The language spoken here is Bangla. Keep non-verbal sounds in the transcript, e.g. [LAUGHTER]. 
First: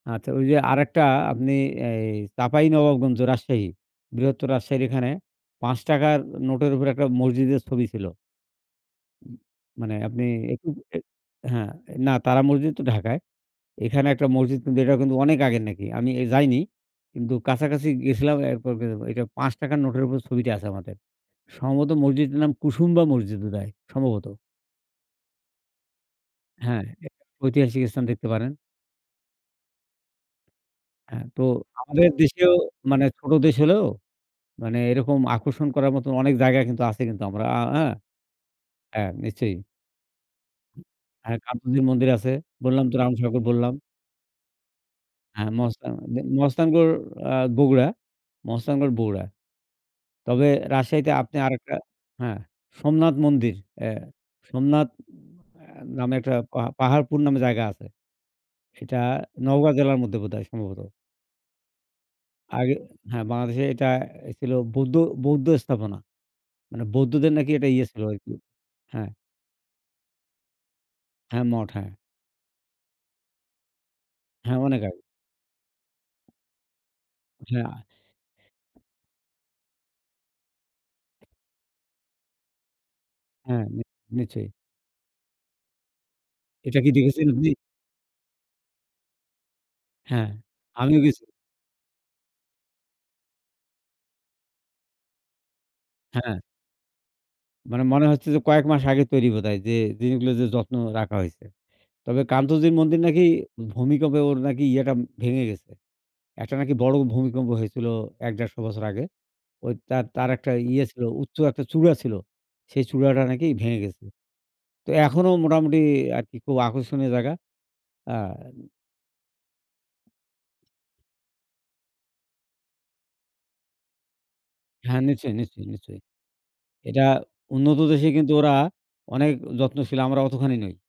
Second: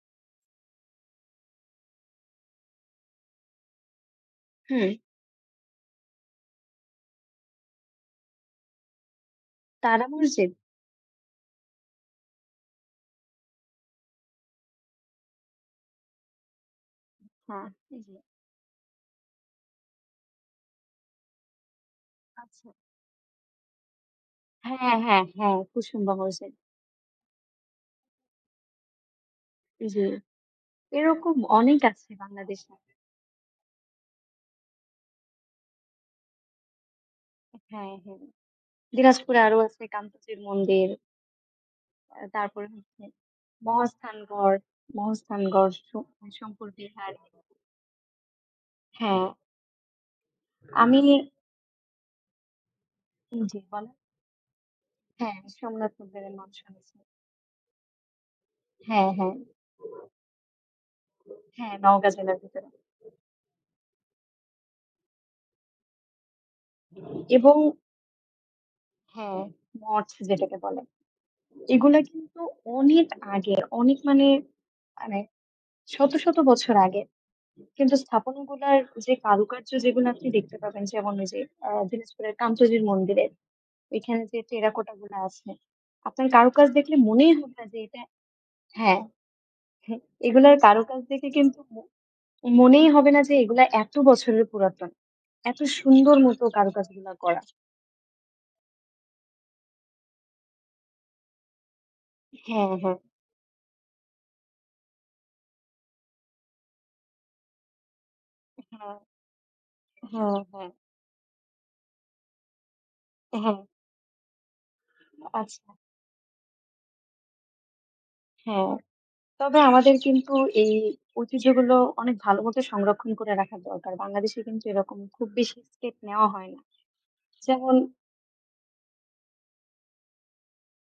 আচ্ছা ওই যে, আরেকটা আপনি অ্যা এই চাপাই নবাবগঞ্জ রাজশাহী। বৃহত্তর রাজশাহীর হুম। এখানে ৫ টাকার নোটের উপর ১ টা মসজিদের ছবি ছিল। উ মানে তারা আপনি মসজিদ? [UNINTELLIGIBLE] হ্যাঁ, এ না, তারা মসজিদ তো ঢাকায়। এখানে একটা মসজিদ কিন্তু এটাও কিন্তু অনেক আগের নাকি। আমি এ যাইনি কিন্তু আচ্ছা, কাছাকাছি জি, জি। গিয়েছিলাম। এরপর বে আ এটা ৫ টাকার নোটের উপর ছবিটা আছে আমাদের। সম্ভবত মসজিদের নাম আচ্ছা। কুসুমবা মসজিদ বোধহয় সম্ভবত। হ্যাঁ, হ্যাঁ, হ্যাঁ। কুসুমবা মসজিদ। হ্যাঁ, এ এ ঐতিহাসিক স্থান দেখতে পারেন। জি। হ্যাঁ, এরকম তো অনেক আছে আমাদের দেশেও বাংলাদেশে। মানে ছোট দেশ হলেও, মানে এরকম আকর্ষণ করার মতন অনেক জায়গা কিন্তু আছে, কিন্তু আমরা আ হ্যাঁ? হ্যাঁ, হ্যাঁ। হ্যাঁ, দিনাজপুরে নিশ্চয়ই। আরও আছে কান্তজির মন্দির। হ্যাঁ কান্তজির মন্দির অ্যা আছে তারপর বললাম, তো হচ্ছে রামসাগর বললাম। মহাস্থানগড়। হ্যাঁ, মহাস্থানগড় স মহাস্থান আ এ সম্পর্কে মহস্থানগড় তার আ বগুড়া। মহস্থানগড়, বগুড়া। হ্যাঁ। তবে আমি রাজশাহীতে আপনি আরেকটা হ্যাঁ, সোমনাথ মন্দির, জি অ্যা বলেন? জি, সোমনাথ হ্যাঁ, অ্যা সোমনাথ নামে মন্দিরের একটা নাম পা শুনেছি। পাহাড়পুর নামে জায়গা আছে। সেটা হ্যাঁ, হ্যাঁ। নওগাঁ জেলার মধ্যে বোধহয় সম্ভবত। হ্যাঁ, নওগাঁ জেলার ভিতরে। আগে হ্যাঁ, বাংলাদেশে এটা এ ছিল বৌদ্ধ, বৌদ্ধ স্থাপনা। মানে বৌদ্ধদের নাকি এবং একটা ইয়ে ছিল আরকি। হ্যাঁ। হ্যাঁ, মঠ যেটাকে বলে। হ্যাঁ, মঠ হ্যাঁ। এগুলা কিন্তু অনেক আগের। অনেক মানে, হ্যাঁ, অনেক আগে। মানে শত, শত বছর আগের। হ্যাঁ, আ কিন্তু স্থাপনগুলার যে কারুকার্য, যেগুলা আপনি দেখতে পাবেন, যেমন ওই যে দিনাজপুর কান্তজির মন্দিরে। হ্যাঁ, নি ওইখানে যে নিশ্চয়ই। টেরাকোটা গুলা আছে, আপনার কারুকাজ এটা কি দেখলে দেখেছেন মনেই আপনি? হবে না যে, এটা হ্যাঁ, হ্যাঁ, হ্যাঁ, এগুলার আমি কারুকাজ গেছি। দেখে কিন্তু ম মনেই হবে না যে, এগুলা এত বছরের পুরাতন। এত সুন্দর হ্যাঁ। মতো কারুকাজ গুলা করা। মানে মনে হচ্ছে যে, কয়েক মাস আগে তৈরি বোধহয়, যে জিনিসগুলো যে যত্ন রাখা হয়েছে। তবে হ্যাঁ, কান্তজির হ্যাঁ। মন্দির নাকি ভূমিকম্পে ওর নাকি ইয়েটা ভেঙে গেছে। একটা নাকি বড় ভূমিকম্প হয়েছিল, ১ ১৫০ বছর হ্যাঁ, আগে। ওই তার, তার হ্যাঁ, একটা হ্যাঁ। ইয়ে ছিল, উচ্চ একটা চূড়া ছিল। সেই চূড়াটা নাকি হ্যাঁ। ভেঙে গেছে। তো ও! এখনও আচ্ছা। মোটামুটি আরকি খুব আকর্ষণীয় জায়গা। আন হ্যাঁ। তবে আমাদের কিন্তু এই ঐতিহ্যগুলো অনেক ভালো মতো সংরক্ষণ করে রাখা দরকার। বাংলাদেশে কিন্তু এরকম হ্যাঁ, খুব নিশ্চয়ই, বেশি নিশ্চয়ই, স্টেপ নিশ্চয়ই। নেওয়া হয় না। এটা যেমন উন্নত দেশে কিন্তু ওরা অনেক যত্নশীল, আমরা অতখানি নই।